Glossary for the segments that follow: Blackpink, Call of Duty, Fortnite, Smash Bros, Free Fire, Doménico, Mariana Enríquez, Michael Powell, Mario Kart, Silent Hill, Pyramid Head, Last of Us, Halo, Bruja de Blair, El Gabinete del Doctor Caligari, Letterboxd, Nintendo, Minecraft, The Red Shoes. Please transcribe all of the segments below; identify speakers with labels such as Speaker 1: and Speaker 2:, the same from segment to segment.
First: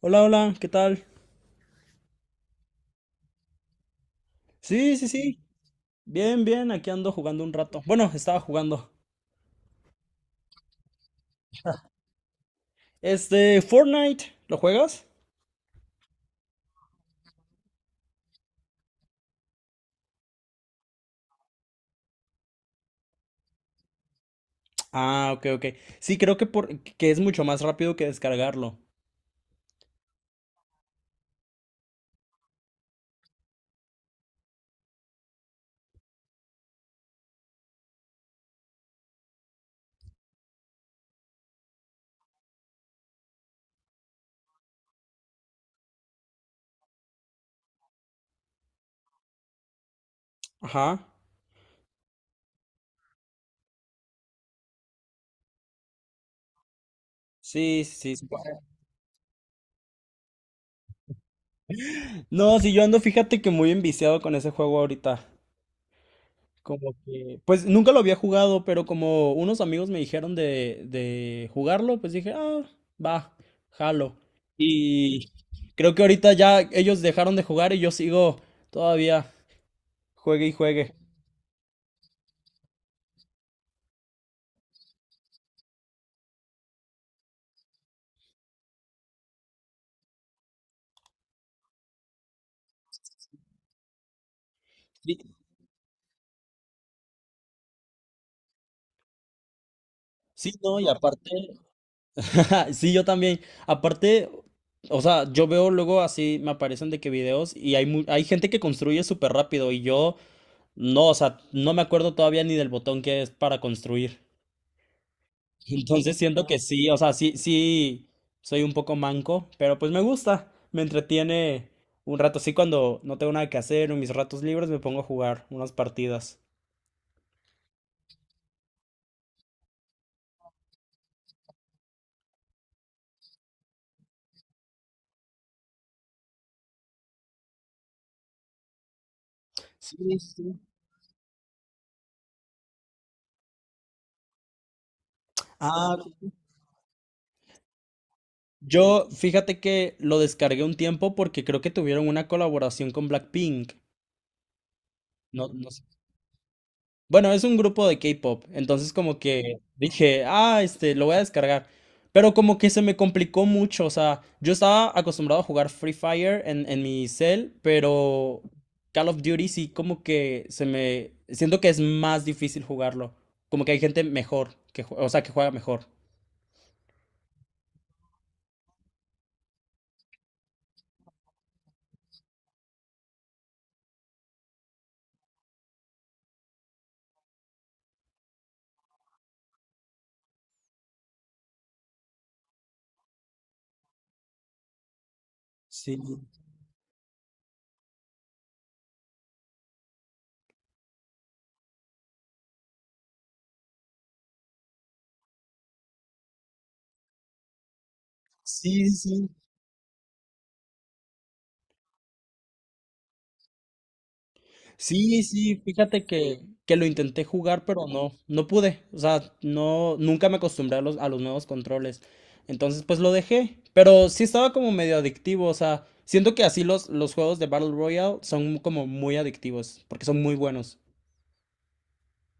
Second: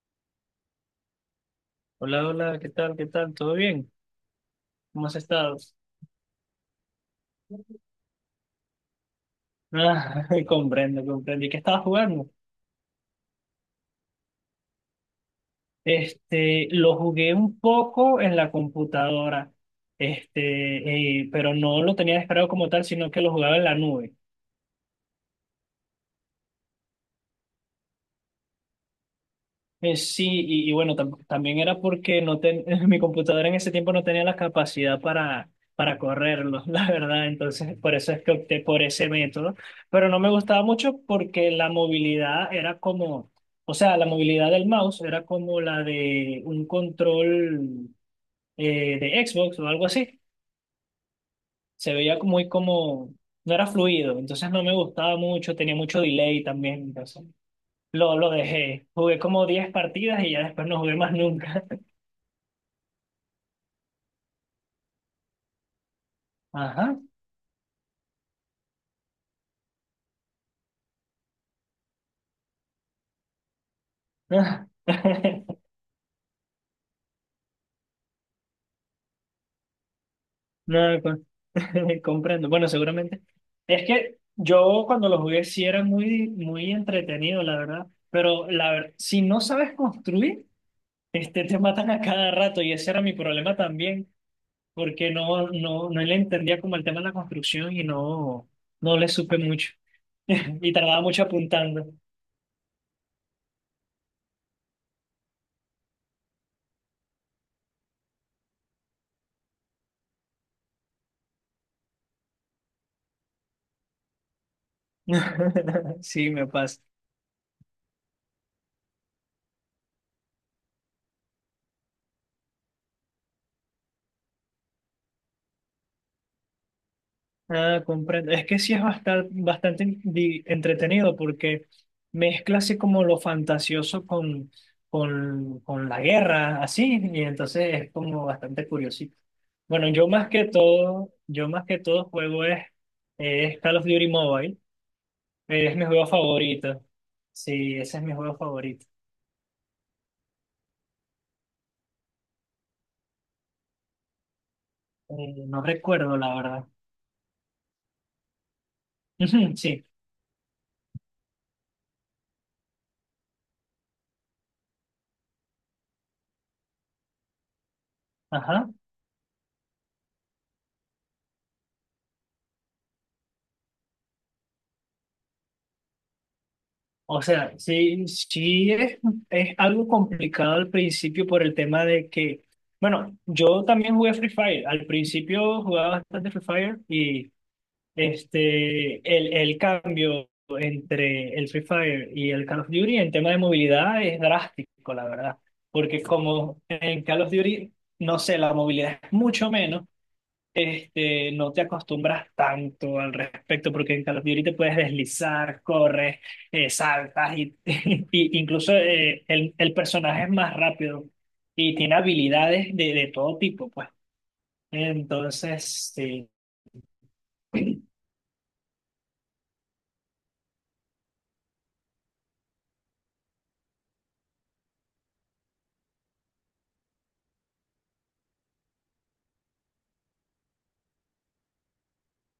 Speaker 1: Hola, hola, ¿qué tal?
Speaker 2: Hola, hola, ¿qué tal? ¿Qué tal? ¿Todo bien?
Speaker 1: Sí,
Speaker 2: ¿Cómo
Speaker 1: sí,
Speaker 2: has
Speaker 1: sí.
Speaker 2: estado?
Speaker 1: Bien, bien, aquí ando jugando un rato. Bueno, estaba jugando.
Speaker 2: Ah, comprendo, comprendo. ¿Y qué estabas jugando?
Speaker 1: Fortnite, ¿lo juegas?
Speaker 2: Este, lo jugué un poco en la computadora, pero no lo tenía descargado como tal, sino que lo jugaba en la nube.
Speaker 1: Ah, ok, ok. Sí, creo que es mucho más rápido que descargarlo.
Speaker 2: Sí, y bueno, también era porque no ten- mi computadora en ese tiempo no tenía la capacidad para correrlo, la verdad. Entonces, por eso es que opté por ese método. Pero no me gustaba mucho porque la movilidad era como, o sea, la movilidad del mouse era como la de un control de Xbox o algo así.
Speaker 1: Ajá.
Speaker 2: Muy como, no era fluido. Entonces, no me gustaba mucho, tenía mucho delay también. Entonces,
Speaker 1: Sí, sí, sí. Sí
Speaker 2: lo
Speaker 1: puede.
Speaker 2: dejé. Jugué como 10 partidas y ya después no jugué más nunca.
Speaker 1: No, sí, yo ando, fíjate que muy enviciado con ese juego ahorita. Como
Speaker 2: Ajá.
Speaker 1: que, pues nunca lo había jugado, pero como unos amigos me dijeron de jugarlo, pues dije, ah, va, jalo. Y creo que ahorita ya ellos dejaron de jugar y yo sigo todavía, juegue y juegue.
Speaker 2: No, comprendo. Bueno, seguramente. Es que yo cuando lo jugué sí era muy entretenido, la verdad. Pero la verdad, si no sabes construir, este, te matan a cada rato y ese era mi problema también, porque
Speaker 1: Sí,
Speaker 2: no le entendía como el tema de la construcción y no, no le supe mucho.
Speaker 1: sí,
Speaker 2: Y
Speaker 1: no, y
Speaker 2: tardaba mucho
Speaker 1: aparte,
Speaker 2: apuntando.
Speaker 1: sí, yo también. Aparte, o sea, yo veo luego así, me aparecen de que videos y hay gente que construye súper rápido y yo no, o sea, no me acuerdo todavía ni del botón que es para construir. Entonces
Speaker 2: Sí,
Speaker 1: siento
Speaker 2: me
Speaker 1: que
Speaker 2: pasa.
Speaker 1: sí, o sea, sí, sí, soy un poco manco, pero pues me gusta, me entretiene un rato. Sí, cuando no tengo nada que hacer, en mis ratos libres me pongo a jugar unas partidas.
Speaker 2: Ah, comprendo. Es que sí es bastante, entretenido porque mezcla así como lo fantasioso con, con la guerra, así, y entonces es como bastante curiosito. Bueno,
Speaker 1: Sí,
Speaker 2: yo más que
Speaker 1: sí.
Speaker 2: todo, yo más que todo es Call of Duty Mobile, es mi
Speaker 1: Ah,
Speaker 2: juego favorito. Sí, ese es mi juego favorito.
Speaker 1: yo fíjate que lo descargué un tiempo porque creo que tuvieron una colaboración con Blackpink. No,
Speaker 2: No
Speaker 1: no.
Speaker 2: recuerdo, la verdad.
Speaker 1: Bueno, es un grupo de K-pop, entonces como que
Speaker 2: Sí,
Speaker 1: dije, ah, lo voy a descargar. Pero como que se me complicó mucho, o sea, yo estaba acostumbrado a jugar Free Fire en mi cel, pero
Speaker 2: ajá.
Speaker 1: Call of Duty sí como que se me. Siento que es más difícil jugarlo, como que hay gente mejor, o sea, que juega mejor.
Speaker 2: O sea, sí es algo complicado al principio por el tema de que, bueno, yo también jugué Free Fire. Al principio jugaba bastante Free Fire y el cambio entre el Free Fire y el Call of Duty en tema de movilidad es drástico, la verdad.
Speaker 1: Sí,
Speaker 2: Porque como en Call of Duty, no sé, la movilidad es mucho menos, no te acostumbras tanto al respecto, porque en Call of Duty te puedes deslizar, corres, saltas y, y incluso
Speaker 1: sí, sí.
Speaker 2: el personaje es más rápido y tiene habilidades de todo tipo, pues.
Speaker 1: Sí, sí,
Speaker 2: Entonces,
Speaker 1: fíjate
Speaker 2: sí.
Speaker 1: que lo intenté jugar, pero no, no pude. O sea, no, nunca me acostumbré a los nuevos controles. Entonces, pues lo dejé. Pero sí estaba como medio adictivo. O sea, siento que así los juegos de Battle Royale son como muy adictivos, porque son muy buenos.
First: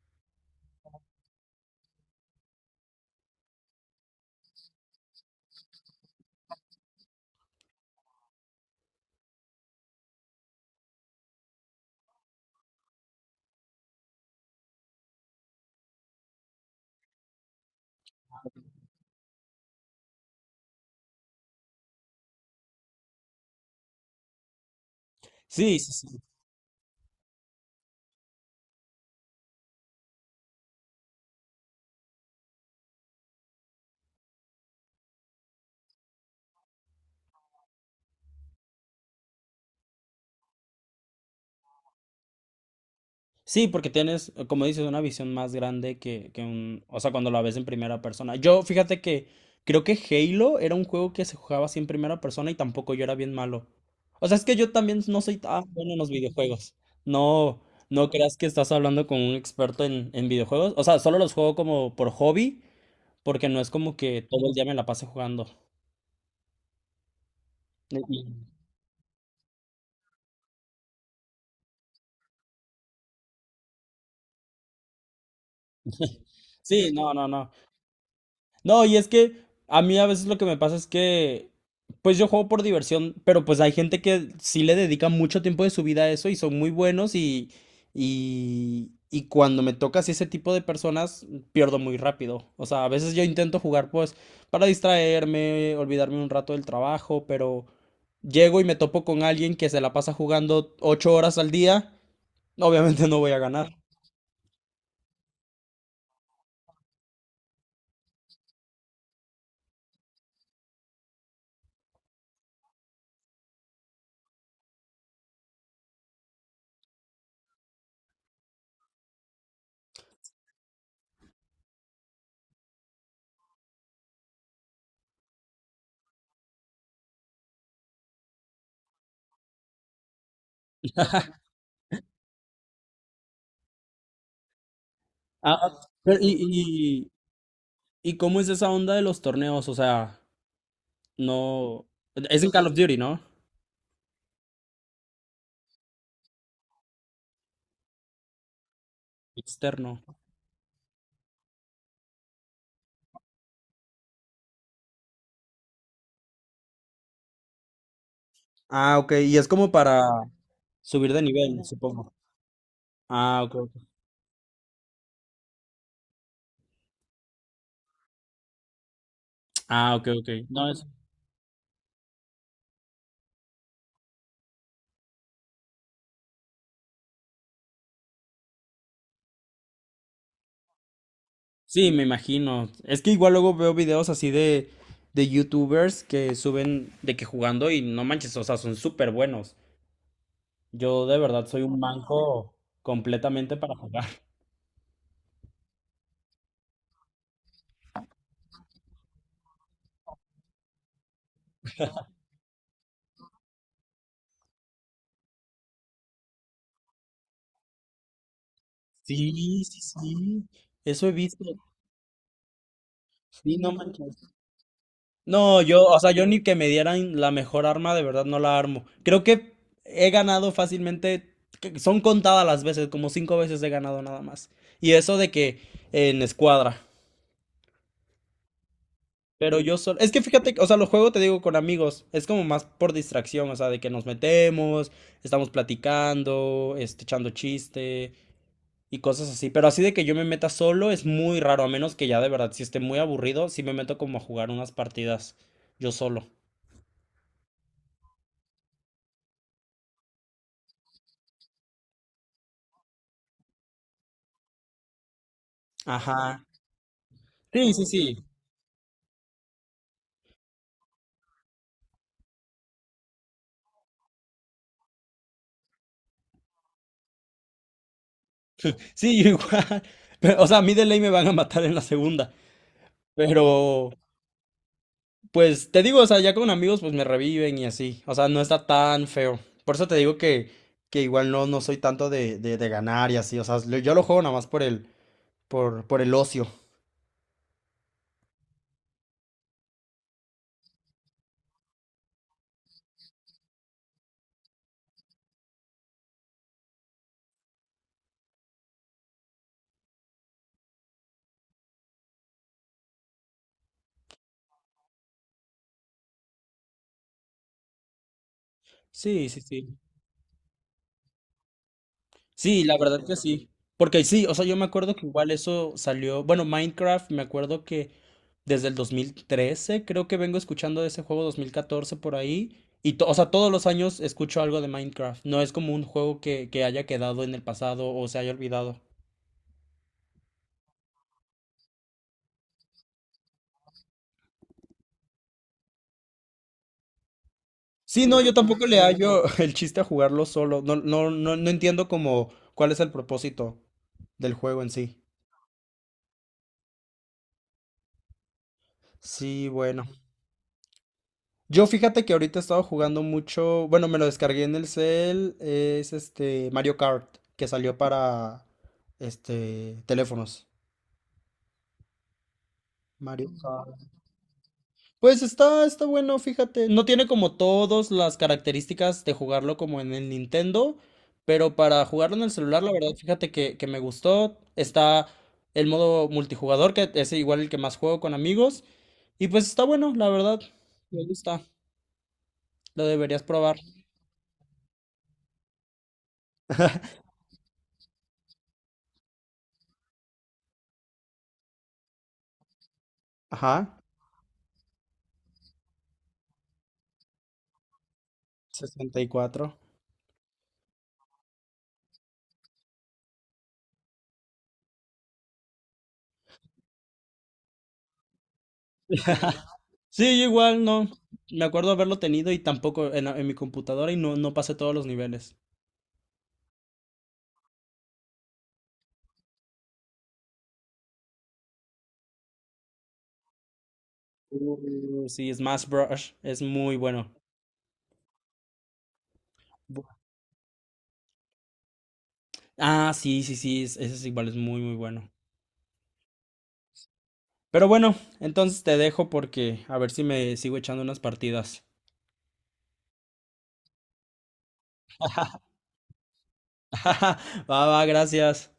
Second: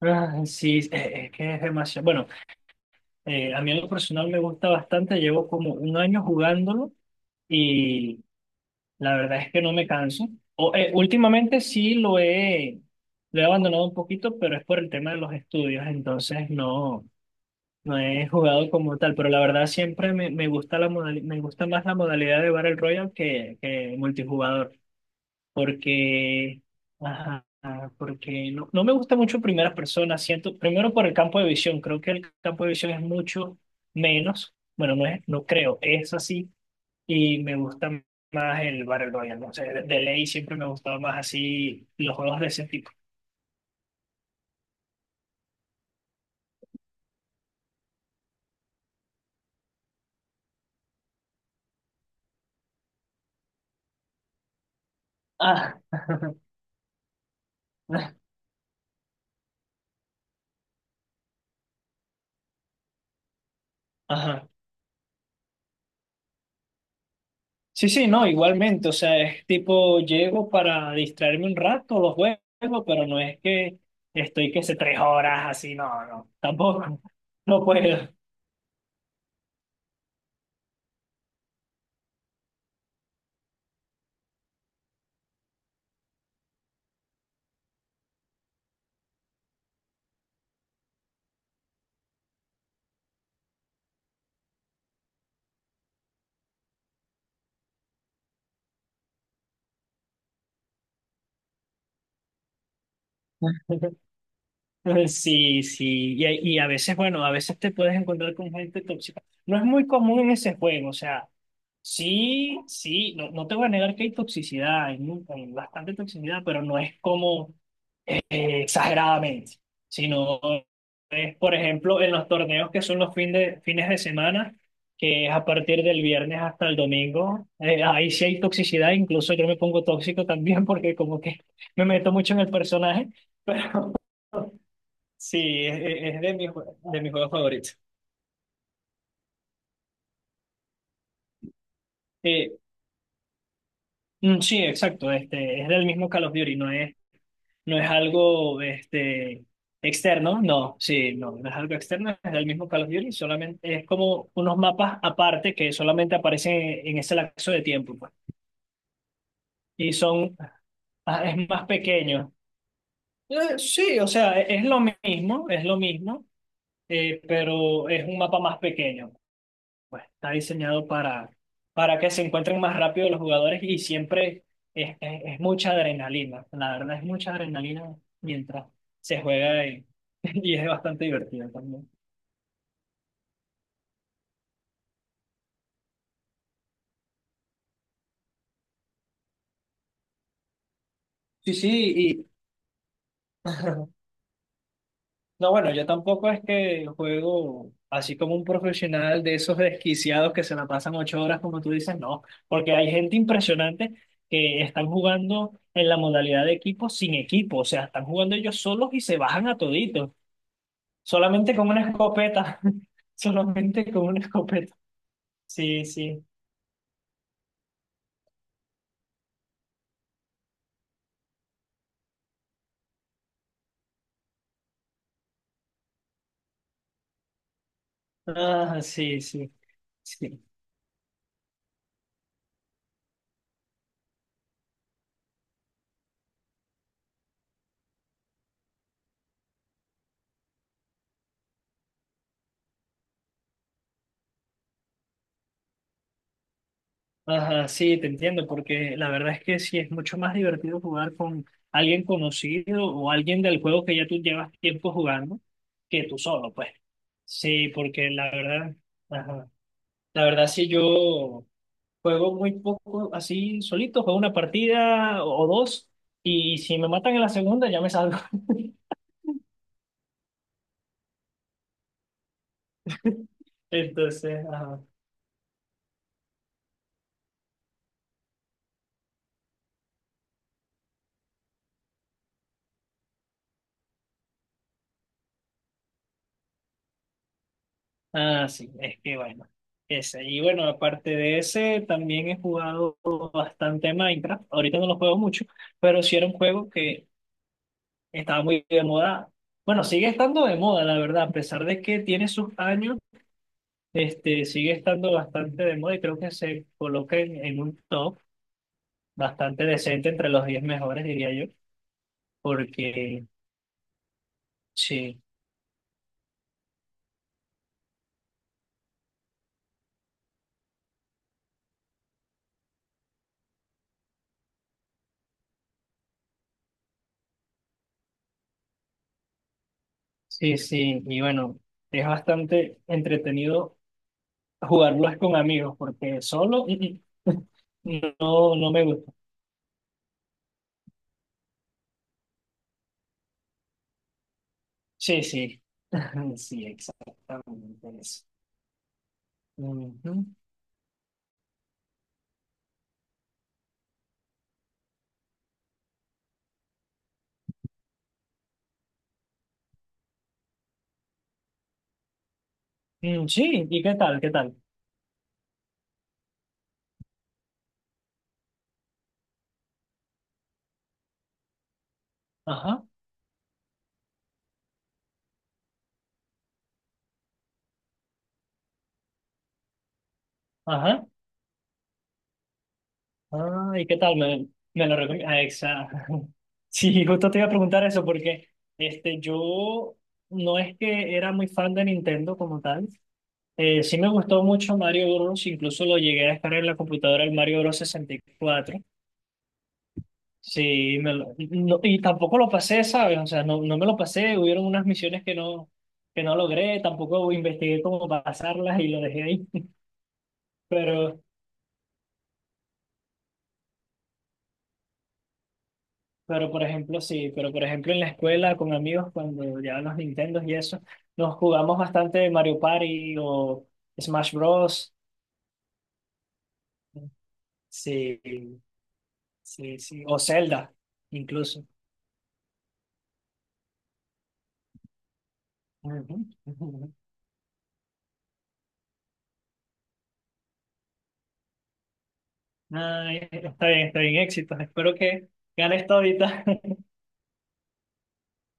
Speaker 2: Ah, sí, es que es demasiado. Bueno, a mí en lo personal me gusta bastante, llevo como 1 año jugándolo. La verdad es que no me canso. Últimamente sí lo he abandonado un poquito, pero es por el tema de los estudios, entonces no, no he jugado como tal. Pero la verdad siempre me gusta la me gusta más la modalidad de Battle Royale que multijugador,
Speaker 1: Sí, sí, sí.
Speaker 2: porque, ajá, porque no, no me gusta mucho primera persona. Siento, primero por el campo de visión, creo que el campo de visión es mucho menos. Bueno, no es, no creo, es así y me gusta más el Battle Royale. No sé, de ley siempre me ha gustado más así los juegos de ese tipo.
Speaker 1: Sí, porque tienes, como dices, una visión más grande que un. O sea, cuando la ves en primera persona. Yo, fíjate que creo que Halo era un juego que se jugaba así en primera persona y tampoco yo era bien malo. O sea, es que yo también no soy tan
Speaker 2: Ah,
Speaker 1: bueno en los videojuegos. No, no creas que estás hablando con un experto en videojuegos. O sea, solo los juego como por hobby, porque no es como que todo
Speaker 2: ajá.
Speaker 1: el día me la pase jugando.
Speaker 2: Sí,
Speaker 1: Y- y-
Speaker 2: no, igualmente. O sea, es tipo, llego para distraerme un rato, los juegos, pero no es que estoy que sé 3 horas así, no, no,
Speaker 1: Sí,
Speaker 2: tampoco.
Speaker 1: no, no, no.
Speaker 2: No puedo.
Speaker 1: No, y es que a mí a veces lo que me pasa es que, pues yo juego por diversión, pero pues hay gente que sí le dedica mucho tiempo de su vida a eso y son muy buenos y cuando me toca así ese tipo de personas, pierdo muy rápido. O sea, a veces yo intento jugar pues para distraerme, olvidarme un rato del trabajo, pero llego y me topo con alguien que se la pasa jugando 8 horas al día, obviamente no voy a ganar.
Speaker 2: Sí, sí, y, y a veces, bueno, a veces te puedes encontrar con gente tóxica. No es muy común en ese juego, o sea, sí, sí, no, no te voy a negar que hay toxicidad, hay, hay bastante toxicidad, pero no es como exageradamente, sino es, por ejemplo, en los torneos que son fines de semana, que es a partir del viernes hasta el domingo, ahí sí hay toxicidad, incluso yo me pongo tóxico también porque como que me meto mucho en el personaje. Sí,
Speaker 1: Ah, pero
Speaker 2: de mis, de
Speaker 1: y,
Speaker 2: mis
Speaker 1: y,
Speaker 2: juegos favoritos.
Speaker 1: ¿y cómo es esa onda de los torneos? O sea. No, es en
Speaker 2: Eh,
Speaker 1: Call of Duty, ¿no?
Speaker 2: sí, exacto. Este, es del mismo Call of Duty, no es, no es algo
Speaker 1: Externo.
Speaker 2: externo. No, sí, no, no es algo externo, es del mismo Call of Duty, solamente es como unos mapas aparte que solamente aparecen en ese lapso de tiempo, pues.
Speaker 1: Ah, ok. Y es como
Speaker 2: Y
Speaker 1: para
Speaker 2: son,
Speaker 1: subir de
Speaker 2: ah, es
Speaker 1: nivel,
Speaker 2: más
Speaker 1: supongo.
Speaker 2: pequeño.
Speaker 1: Ah, ok, ok.
Speaker 2: Sí, o sea, es lo mismo, pero es un mapa más pequeño.
Speaker 1: Ah,
Speaker 2: Pues
Speaker 1: ok, ok.
Speaker 2: está
Speaker 1: No, es.
Speaker 2: diseñado para que se encuentren más rápido los jugadores y siempre es mucha adrenalina. La verdad es mucha adrenalina mientras se juega y, y es bastante divertido también.
Speaker 1: Sí, me imagino. Es que igual luego veo videos así de YouTubers que suben de que jugando y no manches, o sea, son súper buenos. Yo de verdad
Speaker 2: Sí,
Speaker 1: soy
Speaker 2: sí,
Speaker 1: un
Speaker 2: y
Speaker 1: manco completamente para jugar.
Speaker 2: no, bueno, yo tampoco es que juego así como un profesional de esos desquiciados que se la pasan 8 horas, como tú dices, no, porque hay gente impresionante que están jugando en la modalidad de equipo sin equipo, o sea, están jugando ellos solos y se bajan a
Speaker 1: Sí, sí,
Speaker 2: toditos.
Speaker 1: sí. Eso he visto.
Speaker 2: Solamente con una escopeta.
Speaker 1: Sí, no
Speaker 2: Solamente con una
Speaker 1: manches.
Speaker 2: escopeta.
Speaker 1: No, yo,
Speaker 2: Sí,
Speaker 1: o sea,
Speaker 2: sí.
Speaker 1: yo ni que me dieran la mejor arma, de verdad no la armo. Creo que he ganado fácilmente, que son contadas las veces, como cinco veces he ganado nada más. Y eso de que en escuadra.
Speaker 2: Ah, sí, sí,
Speaker 1: Pero yo solo, es que
Speaker 2: sí.
Speaker 1: fíjate, que, o sea, lo juego te digo con amigos, es como más por distracción, o sea, de que nos metemos, estamos platicando, echando chiste y cosas así. Pero así de que yo me meta solo es muy raro, a menos que ya de verdad, si esté muy aburrido, sí me meto como a jugar unas partidas yo solo.
Speaker 2: Ajá, sí, te entiendo, porque la verdad es que sí es mucho más divertido jugar con alguien conocido o alguien del juego que ya tú llevas tiempo jugando que tú
Speaker 1: Ajá.
Speaker 2: solo, pues. Sí,
Speaker 1: Sí, sí,
Speaker 2: porque la
Speaker 1: sí.
Speaker 2: verdad, ajá, la verdad sí yo juego muy poco así solito, juego una partida o dos y si me matan en la segunda ya me salgo.
Speaker 1: Sí, yo igual. Pero, o sea, a mí de ley me van a matar en la segunda. Pero,
Speaker 2: Entonces, ajá.
Speaker 1: pues, te digo, o sea, ya con amigos, pues me reviven y así. O sea, no está tan feo. Por eso te digo que igual no, no soy tanto de ganar y así. O sea, yo lo juego nada más por el ocio.
Speaker 2: Ah, sí, es que bueno, ese. Y bueno, aparte de ese, también he jugado bastante Minecraft. Ahorita no lo juego mucho, pero sí era un juego que estaba muy de moda. Bueno, sigue estando de moda, la verdad, a pesar de que tiene sus años, sigue estando bastante de moda y creo que se coloca en un top
Speaker 1: Sí, sí,
Speaker 2: bastante
Speaker 1: sí.
Speaker 2: decente entre los 10 mejores, diría yo,
Speaker 1: Sí, la verdad que
Speaker 2: porque
Speaker 1: sí. Porque sí, o sea, yo me acuerdo que
Speaker 2: sí,
Speaker 1: igual eso salió, bueno, Minecraft, me acuerdo que desde el 2013, creo que vengo escuchando de ese juego 2014 por ahí. Y, o sea, todos los años escucho algo de Minecraft. No es como un juego que haya quedado en el pasado o se haya olvidado.
Speaker 2: sí, sí. Y bueno, es bastante entretenido. Jugarlo es con amigos, porque solo
Speaker 1: Sí, no, yo
Speaker 2: no,
Speaker 1: tampoco
Speaker 2: no
Speaker 1: le
Speaker 2: me gusta.
Speaker 1: hallo el chiste a jugarlo solo. No, no, no, no entiendo como cuál es el propósito del juego en sí.
Speaker 2: Sí, sí. Sí, exactamente eso.
Speaker 1: Sí, bueno.
Speaker 2: Ujú.
Speaker 1: Yo fíjate que ahorita he estado jugando mucho, bueno, me lo descargué en el cel, es este Mario Kart, que salió para teléfonos.
Speaker 2: Mm,
Speaker 1: Mario
Speaker 2: sí,
Speaker 1: Kart.
Speaker 2: ¿y qué tal? ¿Qué tal?
Speaker 1: Pues está bueno, fíjate. No tiene como todas las características de jugarlo como en el Nintendo, pero para jugarlo en el celular, la
Speaker 2: Ajá,
Speaker 1: verdad, fíjate que me gustó. Está el modo multijugador, que es igual el que más juego con amigos. Y pues está bueno, la verdad. Me
Speaker 2: ajá.
Speaker 1: gusta. Lo deberías probar.
Speaker 2: Ah, ¿y qué tal? Me lo recomiendo, exacto. Sí, justo te iba a preguntar eso porque yo no es que era muy fan de Nintendo como tal.
Speaker 1: Ajá.
Speaker 2: Sí me gustó mucho Mario Bros. Incluso lo llegué a descargar en la computadora el Mario Bros. 64.
Speaker 1: 64.
Speaker 2: Sí, me lo- no- y tampoco lo pasé, ¿sabes? O sea, no, no me lo pasé, hubieron unas misiones que no logré, tampoco investigué cómo pasarlas y lo dejé ahí.
Speaker 1: Sí, yo igual no.
Speaker 2: Pero,
Speaker 1: Me acuerdo haberlo tenido y tampoco en mi computadora y no, no pasé todos los niveles.
Speaker 2: pero por ejemplo, sí, pero por ejemplo en la escuela con amigos cuando llevaban los Nintendos y eso, nos jugamos bastante Mario Party o Smash Bros.
Speaker 1: Sí, Smash Bros es muy bueno.
Speaker 2: Sí, sí,
Speaker 1: Bu-
Speaker 2: sí, o Zelda incluso.
Speaker 1: Ah, sí, sí, sí, ese es igual, es muy, muy bueno.
Speaker 2: Ujú, ujú.
Speaker 1: Pero bueno, entonces te dejo porque a ver si me sigo echando unas partidas.
Speaker 2: Ay, está bien, éxitos. Espero que ganes todita.
Speaker 1: Va, va, gracias.